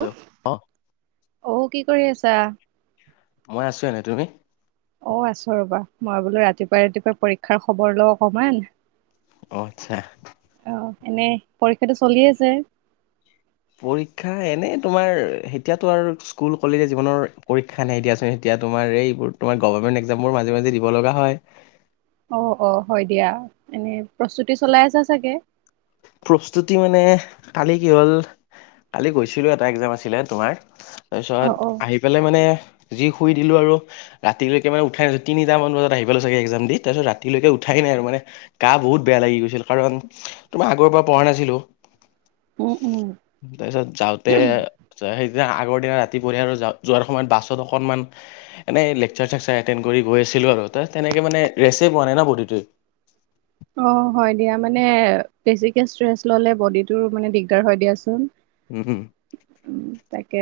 Hello অ [unintelligible] অ', কি কৰি আছা? মই আছোঁ এনে, তুমি? অ', আছোঁ ৰবা, মই বোলো ৰাতিপুৱাই ৰাতিপুৱাই পৰীক্ষাৰ খবৰ লও অকমান। অ', আচ্ছা। অ', এনেই পৰীক্ষাটো চলিয়ে আছে। পৰীক্ষা এনে, তোমাৰ এতিয়াতো আৰু স্কুল কলেজে জীৱনৰ পৰীক্ষা নাই, দিয়া চোন, এতিয়া, তোমাৰ এইবোৰ, তোমাৰ গভৰ্ণমেণ্ট একজামবোৰ মাজে, মাজে দিব লগা হয়। অ', অ', হয়, দিয়া, এনেই প্ৰস্তুতি চলাই আছা চাগে। প্ৰস্তুতি মানে কালি কি হ'ল, কালি গৈছিলো এটা একজাম আছিলে তোমাৰ। অ তাৰপিছত, অ আহি পেলাই মানে, যি শুই দিলোঁ আৰু ৰাতিলৈকে মানে উঠাই নাই, তাৰপাছত তিনিতা মান বজাত আহি পেলাই চাগে একজাম দি তাৰপিছত ৰাতিলৈকে উঠাই নাই আৰু মানে গা বহুত বেয়া লাগি গৈছিল, কাৰণ তোমাৰ আগৰ পৰা পঢ়া নাছিলো। উম, উম। তাৰপাছত যাওঁতে [unintelligible] সেইদিনা আগৰ দিনা ৰাতি পৰিয়া আৰু যাৱ যোৱাৰ সময়ত বাছত অকনমান এনেই লেকচাৰ চেকচাৰ এটেণ্ড কৰি গৈ আছিলো আৰু তাত তেনেকে মানে ৰেছেই পোৱা নাই ন বডিটোৱে। অ হয় দিয়া মানে বেছিকে চেষ্ট ললে বডিটো মানে দিগদাৰ হয় দিয়ান উম হুম উম তাকে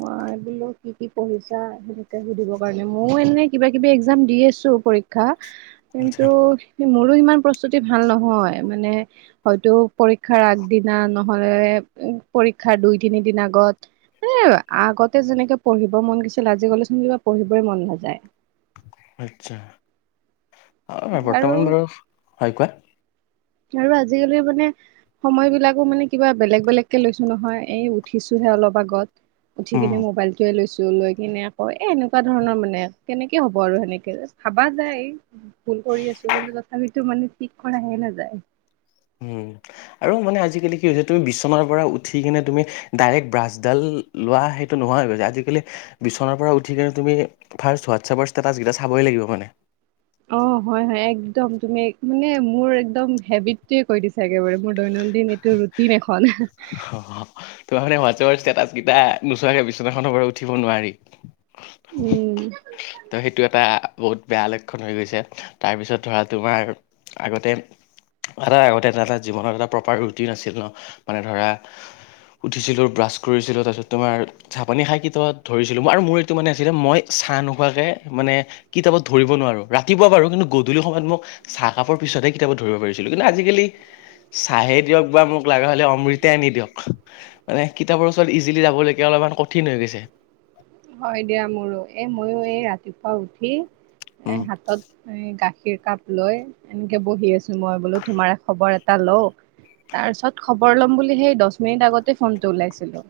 মই বোলো কি কি পঢ়িছা সেনেকে সুধিবৰ কাৰণে ময়ও এনে কিবা কিবি একজাম দি আছো পৰীক্ষা [inaudible] কিন্তু মোৰো ইমান প্ৰস্তুতি ভাল নহয় মানে হয়তো পৰীক্ষাৰ আগদিনা নহলে পৰীক্ষাৰ দুই তিনি দিন আগত এ আগতে যেনেকে পঢ়িব মন গৈছিল আজি গলেচোন কিবা পঢ়িবই মন নাযায় আচ্ছা আৰু বৰ্তমান বাৰু হয় কোৱা আৰু আজিকালি মানে সময় বিলাকো মানে কিবা বেলেগ বেলেগকে লৈছো নহয় এই উঠিছোহে অলপ আগত উম উঠিকেনে মোবাইলটো উঠাই লৈছো লৈ কিনে আকৌ এ এনেকুৱা ধৰণৰ মানে কেনেকে হ'ব আৰু সেনেকে ভাবা যায় এই ভুল কৰি আছো কিন্তু তথাপিতো মানে ঠিক কৰাহে নাযায় উ আৰু মানে আজিকালি কি হৈছে তুমি বিচনাৰ পৰা উঠি কিনে তুমি ডাইৰেক্ট ব্ৰাছডাল লোৱা সেইটো নহোৱা হৈ গৈছে আজিকালি বিচনাৰ পৰা উঠি কিনে তুমি ফাৰ্ষ্ট হোৱাটছএপৰ ষ্টেটাছকেইটা চাবই লাগিব মানে অ হয় হয় একদম তুমি মানে মোৰ একদম হেবিটটয়ে কৈ দিছা একেবাৰে মোৰ দৈনন্দিন এইটো ৰুটিম এখন তোমাৰ মানে হোৱাটছআপৰ ষ্টেটাছেই নোচোৱাকৈ বিচনাখনৰ পৰা উঠিব নোৱাৰি উম ত' সেইটো এটা বহুত বেয়া লক্ষণ হৈ গৈছে তাৰপিছত ধৰা তোমাৰ আগতে এটা আগতে এটা জীৱনত এটা প্ৰপাৰ ৰুটিন আছিল ন মানে ধৰা উঠিছিলোঁ ব্ৰাছ কৰিছিলোঁ তাৰপিছত তোমাৰ চাপানি খাই কিত ধৰিছিলো আৰু মোৰ এইটো মানে আছিলে মই চাহ ন খোৱাকে মানে কিতাপত ধৰিব নোৱাৰো ৰাতিপুৱা বাৰু কিন্তু গধূলি সময়ত মোক চাহ কাপৰ পিছতহে কিতাপত ধৰিব পাৰিছিলো কিন্তু আজিকালি চাহে দিয়ক বা মোক লগা হলে অমৃত আনি দিয়ক মানে কিতাপৰ ওচৰত ইজিলি যাবলৈকে অলপমান কঠিন হৈ গৈছে হয় দিয়া মোৰো এ মইয়ো এই ৰাতিপুৱা উঠি এ উম হাতত এ গাখীৰ কাপ লৈ এনেকে বহি আছো মই বোলো তোমাৰ খবৰ এটা লও তাৰ পিছত খবৰ লম বুলি সেই দহ মিনিট আগতে ফোনটো ওলাইছিলো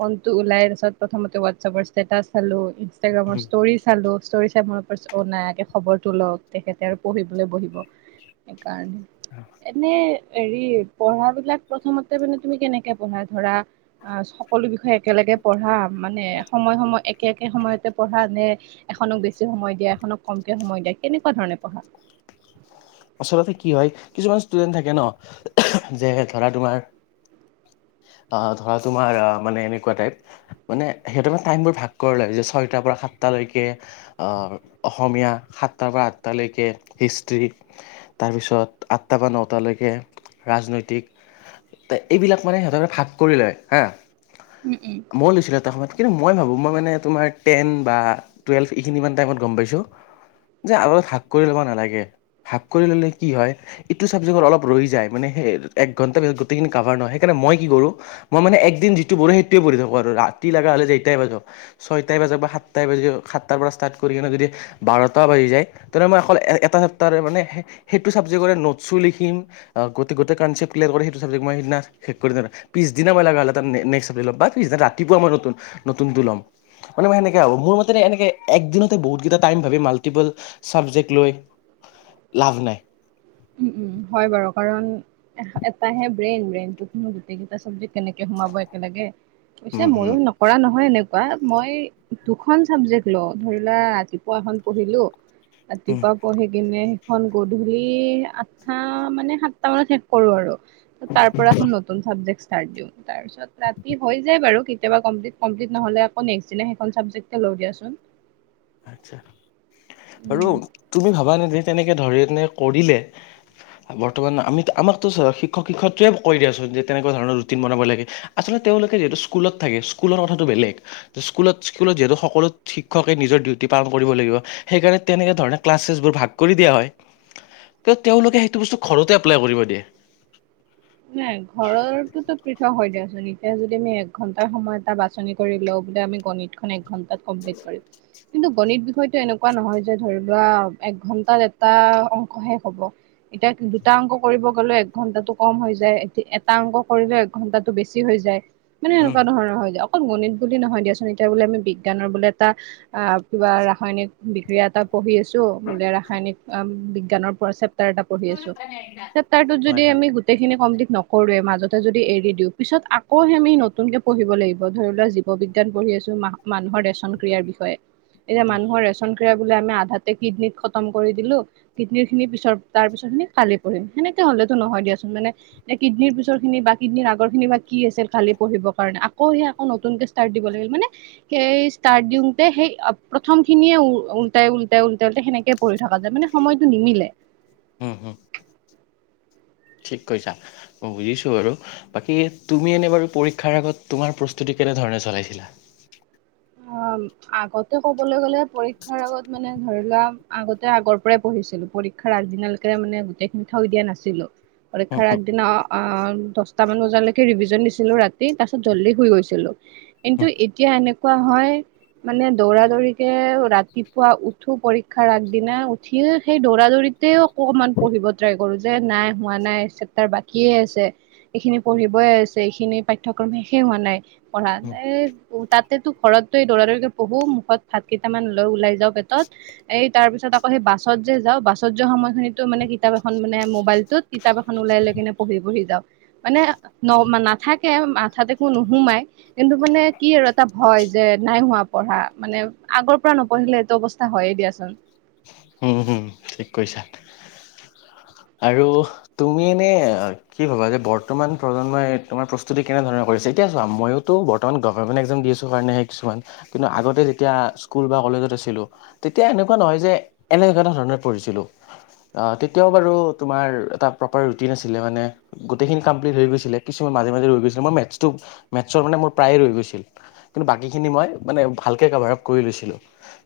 ফোন টো ওলাই তাৰপিছত প্ৰথমতে হোৱাটছএপৰ ষ্টেটাচ চালো ইনষ্টাগ্ৰামৰ ষ্টৰি চালোঁ, মোৰ নায়াকে খবৰটো লওক তেখেতে আৰু পঢ়িবলৈ বহিব এ কে এনেই হৰি পঢ়া বিলাক প্ৰথমতে মানে তুমি কেনেকে পঢ়া ধৰা অ সকলো বিষয়ে একেলগে পঢ়া মানে সময় সময় একে একে সময়তে পঢ়া নে এখনক বেছি সময় দিয়া এখনক কমকে সময় দিয়া কেনেকুৱা ধৰণে পঢ়া। আচলতে কি হয় কিছুমান ষ্টুডেণ্ট থাকে ন, যে ধৰা তোমাৰ- অ' ধৰা তোমাৰ মানে এনেকুৱা টাইপ। মানে সিহঁতে মানেটাইমবোৰ ভাগ কৰিব লাগ যে ছয়টাৰ পৰা সাতটালৈকে। আহ' অসমীয়া সাতটাৰ পৰা আঠটালৈকে হিষ্ট্ৰী। তাৰপিছত আঠটাৰ পৰা নটালৈকে ৰাজনৈতিক। এইবিলাক মানে সিহঁতক ভাগ কৰি লয় হা। উম, উম। মই লৈছিলোঁ এটা সময়ত কিন্তু মই ভাবোঁ মই মানে তোমাৰ টেন বা- ট্ৰুৱেলভ এইখিনি ই টাইত গম পাইছোঁ যে ভাগ কৰি ল'ব নালাগে। ভাগ কৰি ল'লে কি হয়- ইটো চাবজেক্ট অলপ ৰৈ যায়। মানে এক ঘণ্টা পিছত গোটেইখিনি কাভাৰ নয় সেইকাৰণেই। কি কৰোঁ, মই মানে একদিন যিটো পঢ়ো সেইটোয়ে পঢ়ি থাকো আৰু ৰাতি লগা হ'লে যেতিয়াই বাজক। ছয়টাই বজাৰ বা সাতটাই বাজি, সাতটাৰ পৰা ষ্টাৰ্ট কৰি কিনে যদি- বাৰটা বাজি যায়। তেনে মই অকল এটা চেপটাৰে মানে সেইটো ছাবজেক্টৰে নোটছো লিখিম- গোটে গোটেই কনচেপ্ত ক্লিয়াৰ কৰে সেইটো চাবজেক্ট মই সেইদিনা- পিছদিনাই মই লগা লগা নেক্স চাবজেক্ট লম বা পিছদিনা ৰাতিপুৱা মই নতুন নতুনটো লম। মানে মই সেনেকে ভাবোঁ, মোৰ মতে এনেকে একদিনতে বহুত কেইটা টাইম ভাবে মাল্টিপুল- চাবজেক্ট লৈ লাভ নাই। উম উম, হয় বাৰু। কাৰণ এটাহে ব্ৰেইন, ব্ৰেইনটোত নো- গোটেইকেইটা চাবজেক্ট কেনেকে সোমাব একেলগে, পিছে উম, মইয়ো উম। ন- কৰা নহয় এনেকুৱা। মই দুখন চাবজেক্ট লওঁ, ধৰিলোৱা ৰাতিপুৱা এখন পঢ়িলোঁ- উম, ৰাতিপুৱা পঢ়ি কিনে সেইখন গধূলি- অঁ, মানে সাতটা মানত শেষ কৰো আৰু। তাৰ পৰা এখন নতুন চাবজেক্ট - তাৰপিছত ৰাতি হৈ যায় বাৰু কেতিয়াবা কমপ্লিট কমপ্লিট নহলে আকৌ নেক্স দিনা সেইখন চাবজেক্ট- এয়া লওঁ দিয়াচোন। আচ্ছা, উম। আৰু তুমি ভাবা নে যে তেনেকে ধৰে এনে কৰিলে, বৰ্তমান আমি আমাকতো চ শিক্ষক শিক্ষয়ত্ৰীৰে কৈ দিয়ে আছোঁ যে তেনেকুৱা ধৰণৰ ৰুটিন বনাব লাগে। আচলতে তেওঁলোকে যিহেতু স্কুলত থাকে, স্কুলৰ কথাটো বেলেগ। স্কুলত, স্কুলত যিহেতু সকলো শিক্ষকে নিজৰ ডিউতি- প্ৰতিপালন কৰিব লাগিব। সেইকাৰণে তেনেকে ধৰণে ক্লাছেছ বোৰ ভাগ কৰি দিয়া হয়। ত' তেওঁলোকে সেইটো বস্তু ঘৰতে এপ্লাই কৰিব দিয়ে। নাই ঘৰৰতোক পৃথক হয় দিয়াচোন। এতিয়া যদি আমি এক ঘন্টাৰ সময় এটা বাছ- [unintelligible] গণিত খন এক ঘন্টাত কমপ্লিত কৰিম। কিন্তু গণিত বিষয়টো এনেকুৱা নহয় যে ধৰি লোৱা এক ঘন্টাত এটা অংকহে হ'ব। এতিয়া দুটা অংক কৰিব গ'লেও একঘণ্টাটো কম হৈ যায়। যে এটা অংক কৰিলে একঘন্টাটো বেছি হৈ যায়, মানে উম, এনেকুৱা ধৰণৰ হৈ যায়। গণিত বুলি নহয় দিয়াচোন, এতিয়া বোলে আমি বিজ্ঞানৰ বোলে এটা- অঁ, কিবা ৰাসায়নিক বিষয়া এটা- পঢ়ি আছোঁ। বোলে ৰাসায়নিক বিজ্ঞানৰ পৰা চে- চেপটাৰ এটা পঢ়ি আছো। চেপটাৰ টোত যদি হয়, হয়, আমি গোটেইখিনি- কমপ্লিত নকৰোৱে মাজতে যদি এৰি দিওঁ। পিছত আকৌ সেই আমি নতুনকে পঢ়িব লাগিব। ধৰি লোৱা- ব বিজ্ঞান পঢ়ি আছো ম মানুহৰ ৰেচন ক্ৰিয়াৰ বিষয়ে। এতিয়া উম, মানুহ ৰেচন- এতিয়া বোলে আমি আধাতে কিডনিত খতম কৰি দিলোঁ। কিডনীৰ খিনি পিছত তাৰ পিছত খিনি কালি কৰিম। সেনেকে হলেতো নহয় দিয়াচোন। মানে- এ, কিডনিৰ পিছৰ খিনি বা কিডনীৰ আগৰ খিনি বা কি আছিল কালি পঢ়িব কাৰণে আকৌ সেই আকৌ নতুনকে- ষ্টাৰ্ট দিবলৈ লাগিল। মানে- ষ্টাৰ্ট দিওঁতে সেই প্ৰথম খিনিয়ে উ উল্টাই উল্টাই উল্টাই উল্ট সেনেকে- কৰি থকা যায়, মানে সময়টো নিমিলে। হম, হুম। ঠিক কৈছা, মই বুজিছোঁ বাৰু। বাকী তুমি এনে বাৰু পৰীক্ষাৰ আগত তোমাৰ প্ৰস্তুতি কেনেধৰণে চলাইছিলা? [unintelligible] আগতে ক'বলৈ গ'লে পৰীক্ষাৰ আগত মানে ধৰি লোৱা আগতে আগৰ পৰাই পঢ়িছিলো পৰি ক্ষাৰ আগদিনালৈকে মানে গোটেই খিনি থৈ দিয়া নাছিলো। উম পৰীক্ষাৰ আগদিনা অ দশটামান বজালৈকে ৰিভিজন দিছিলোঁ ৰাতি তাৰপিছত জল্দি শুই গৈছিলোঁ। কিন্তু এতিয়া এনেকুৱা হয়। মানে দৌৰা দৌৰিকে ৰাতিপুৱা উঠো পৰীক্ষাৰ আগদিনা, উঠি সেই দৌৰা দৌৰিতেও অকণমান পঢ়িব ট্ৰাই [unintelligible] নাই হোৱা নাই চেপটাৰ বাকিয়ে আছে। এইখিনি পঢ়িবই আছে এইখিনি পাঠ্যক্ৰম শেষে হোৱা নাই পঢ়া এই তাত [unintelligible] ঘৰত দৌৰা দৌৰিকে পঢ়ো মুখত ভাত কেইটামান লৈ ওলাই যাওঁ পেটত। এই তাৰপিছত আকৌ সেই বাছত যে যাওঁ বাছত যোৱা সময়খিনিতো মানে কিতাপ এখন মানে মোবাইলটোত। কিতাপ এখন ওলাই লৈ কিনে পঢ়ি, পঢ়ি যাওঁ। মানে ন-নাথাকে মাঠাত একো নোসোমাই কিন্তু মানে কি আৰু ভয় যে নাই হোৱা পঢ়া মানে আগৰ পৰা নপঢ়িলে এইটো অৱস্থা হয়ে দিয়াচোন। হম, হম ঠিক কৈছা আৰু তুমি এনে। কি ভবা যে বৰ্তমান প্ৰজন্মই তোমাৰ প্ৰস্তুতি কেনেধৰণে কৰিছে? এতিয়া চোৱা মইওতো বৰ্ত মান গভমেণ্ট এক্সাম দি আছোঁ কাৰণেহে, কিছুমান কিন্তু আগতে যেতিয়া স্কুল বা কলেজত আছিলোঁ। তেতিয়া এনেকুৱা নহয় যে এনেকুৱা এটা ধৰণত পঢ়িছিলো। তেতিয়াও বাৰু তোমাৰ এটা প্ৰপাৰ ৰুটিন আছিলে মানে। গোটেইখিনি কমপ্লিট হৈ গৈছিলে কিছুমান মাজে, মাজে ৰৈ গৈছিল মেটছটো মেটছ মানে মোৰ প্ৰায়ে ৰৈ গৈছিল। কিন্তু বাকীখিনি মই মানে ভালকৈ কাভাৰআপ কৰি লৈছিলোঁ।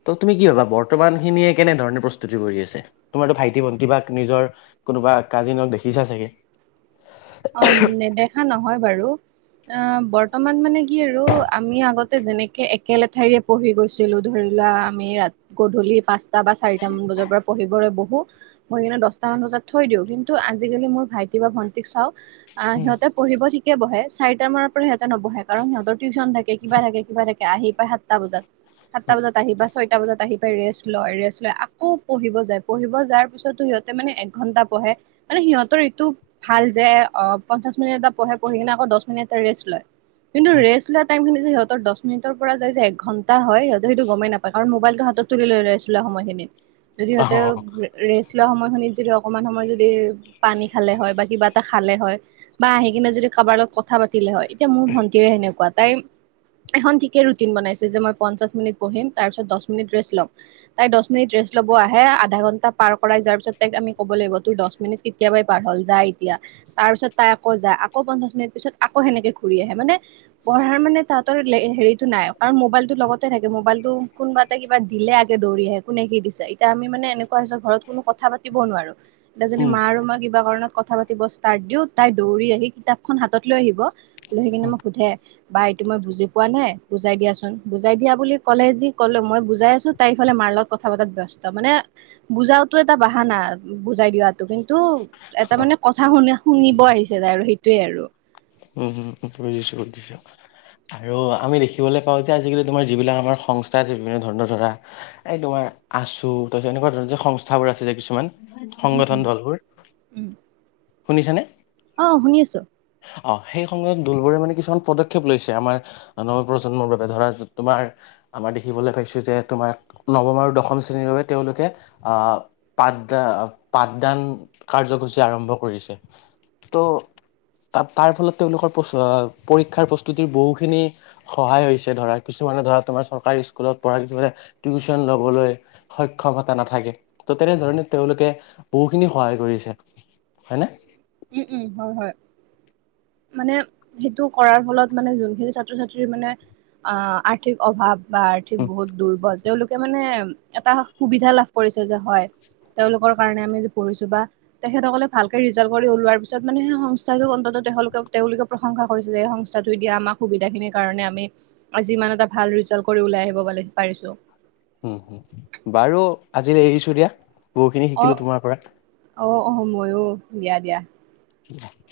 ত' তুমি কি ভাবা বৰ্তমান খিনিয়ে কেনেধৰণে প্ৰস্তুতি কৰি আছে তোমাৰতো ভাইটি ভণ্টি বা নিজৰ কোনোবা কাজিনক দেখিছা চাগে। অ, নেদেখা নহয় বাৰু। অ বৰ্তমান মানে কি আৰু আমি আগতে যেনেকে একেলেঠাৰিয়ে পঢ়ি গৈছিলোঁ ধৰি লোৱা আমি ৰা গধূলি পাঁচ টা বা চাৰিটা মান বজাৰ পৰা পঢ়িবলৈ বহু। বহি কিনে দহটা মান বজাত থৈ দিওঁ কিন্তু আজিকালি মোৰ ভাইটি বা ভণ্টিক চাওঁ। আহ উম সিহঁতে পঢ়িব ঠিকে বহে চাৰিটা মানৰ পৰা সিহঁতে নবহে কাৰণ সিহঁতৰ টিউচন থাকে কিবা থাকে কিবা থাকে। আহি পাই সাতটা বজাত সাতটা উম বজাত আহি বা ছয়টা বজাত আহি পাই ৰেষ্ট লয় ৰেষ্ট লয় আকৌ পঢ়িব যায় পঢ়িব যাৰ পিছতো সিহঁতে মানে এক ঘন্টা পঢ়ে। মানে সিহঁতৰ এইটো ভাল যে অ পঞ্চাশ মিনিট এটা পঢ়ে পঢ়ি কিনে আকৌ দহ মিনিট এটা ৰেষ্ট লয়, কিন্তু উম ৰেষ্ট লোৱা টাইম খিনি যদি সিহঁতৰ দহ মিনিটৰ পৰা যাই যে এক ঘণ্টা হয় সিহঁতে সেইটো গমে নাপায় কাৰণ মোবাইলটো হাতত তুলি লয় ৰেষ্ট লোৱা সময় খিনিত। যদি অ সিহঁতে ৰেষ্ট লোৱা সময় খিনিত যদি অকমান সময় যদি পানী খালে হয়, বা কিবা এটা খা খালে হয় বা আহি কিনে যদি কাৰোবাৰ লগত কথা পাতিলে হয়। এতিয়া মোৰ ভণ্টিৰে সেনেকুৱা তাই এখন ঠিকে ৰুটিন বনাইছে যে মই পঞ্চাশ মিনিট পঢ়িম তাৰ পিছত দহ মিনিট ৰেষ্ট লম। তাই দহ মিনি ৰেষ্ট ল'ব আহে আধা ঘন্টা পাৰ কৰাই যোৱাৰ পিছত তাইক আমি ক'ব লাগিব তোৰ দহ মিনিট কেতিয়াবাই পাৰ হ'ল যা এতিয়া। তাৰ পিছত তাই আকৌ যায় আকৌ পঞ্চাশ মিনিট পিছত আকৌ সেনেকে ঘূৰি আহে মানে পঢ়াৰ মানে তাহতৰ হেৰিটো নাই কাৰণ মোবাইলতো লগতে থাকে মোবাইলটো কোনোবাত এটা কিবা দিলে আগে দৌৰি আহে কোনে কি দিছে এতিয়া আমি মানে এনেকুৱা হৈছে ঘৰত কোনো কথা পাতিবও নোৱাৰো। [unintelligible] মা আৰু মই কিবা কাৰণত কথা পাতি বচ [unintelligible] দিওঁ তাই দৌৰি আহি কিতাপখন হাতত লৈ আহিব, লৈ আহি কিনে মোক সোধে বা এইটো মই বুজি পোৱা নাই বুজাই দিয়াচোন, বুজাই দিয়া বুলি ক'লে যি ক'লো মই বুজাই আছো। তাই ইফালে মাৰ লগত কথা পাতাত ব্যস্ত, মানে বুজাও এটা বাহানা বুজাই দিয়াত। কিন্তু এটা মানে কথা শুনা শুনিব আহিছে তাই আৰু সেইটোৱে আৰু। উম, উম, উম, বুজিছোঁ [unintelligible] আৰু আমি দেখিবলৈ পাওঁ যে আজিকালি তোমাৰ যিবিলাক আমাৰ সংস্থা থাকে ধৰণৰ ধৰা এই তোমাৰা আছো, [unintelligible] এনেকুৱা ধৰণৰ যে সংস্থাবোৰ আছে যে কিছুমান। উম উম সংগঠন ধলবোৰ, উম শুনিছানে? অ', শুনি আছো। অ', সেই সময়ত দোলবোৰে মানে কিছুমান পদক্ষেপ লৈছে আমাৰ আ, নৱ প্ৰজন্মৰ বাবে ধৰা তোমাৰ আমাৰ দেখিবলৈ পাইছোঁ যে তোমাৰ নৱম আৰু দশম শ্ৰেণীৰ বাবে তেওঁলোকে আ পাঠদা পাঠদান কাৰ্যসূচী আৰম্ভ কৰিছে। ত' [unintelligible] তাৰ ফলত তেওঁলোকৰ প্ৰচ আ, পৰীক্ষাৰ প্ৰস্তুতিৰ বহুখিনি সহায় হৈছে ধৰা কিছুমানে ধৰা তোমাৰ চৰকাৰী স্কুলত পঢ়া কিছুমানে টিউচন লবলৈ সক্ষমতা নাথাকে, ত' তেনেধৰণে তেওঁলোকে বহুখিনি সহায় কৰিছে। হয়নে? উম, উম, হয়, হয়। মানে সেইটো কৰাৰ ফলত মানে যোনখিনি ছাত্ৰ ছাত্ৰী মানে আ, আৰ্থিক অভাৱ বা আৰ্থিক বহুত দুৰ্বজ। তেওঁলোকে মানে এটা সুবিধা লাভ কৰিছে যে হয়। তেওঁলোকৰ কাৰণে আমি যি পঢ়িছোঁ বা তেখেত সকলে ভালকে ৰিজাল কৰি ওলোৱাৰ পিছত মানে সেই সংস্থাটোক অন্তত তেখেলোকক তেওঁলোকে প্ৰশংসা কৰিছে যে এই সংস্থাটোৱে দি আমাক সুবিধা খিনিৰ কাৰনে আমি আজি ইমান এটা ভাল ৰিজাল কৰি ওলাই আহিব [unintelligible] পাৰিছোঁ। উম, বাৰু আজিলে এৰিছো দিয়া, বহুখিনি অ শিকিলো তোমাৰ পৰা। অ', অহ, ময়ো দিয়া দিয়া। উ [unintelligible]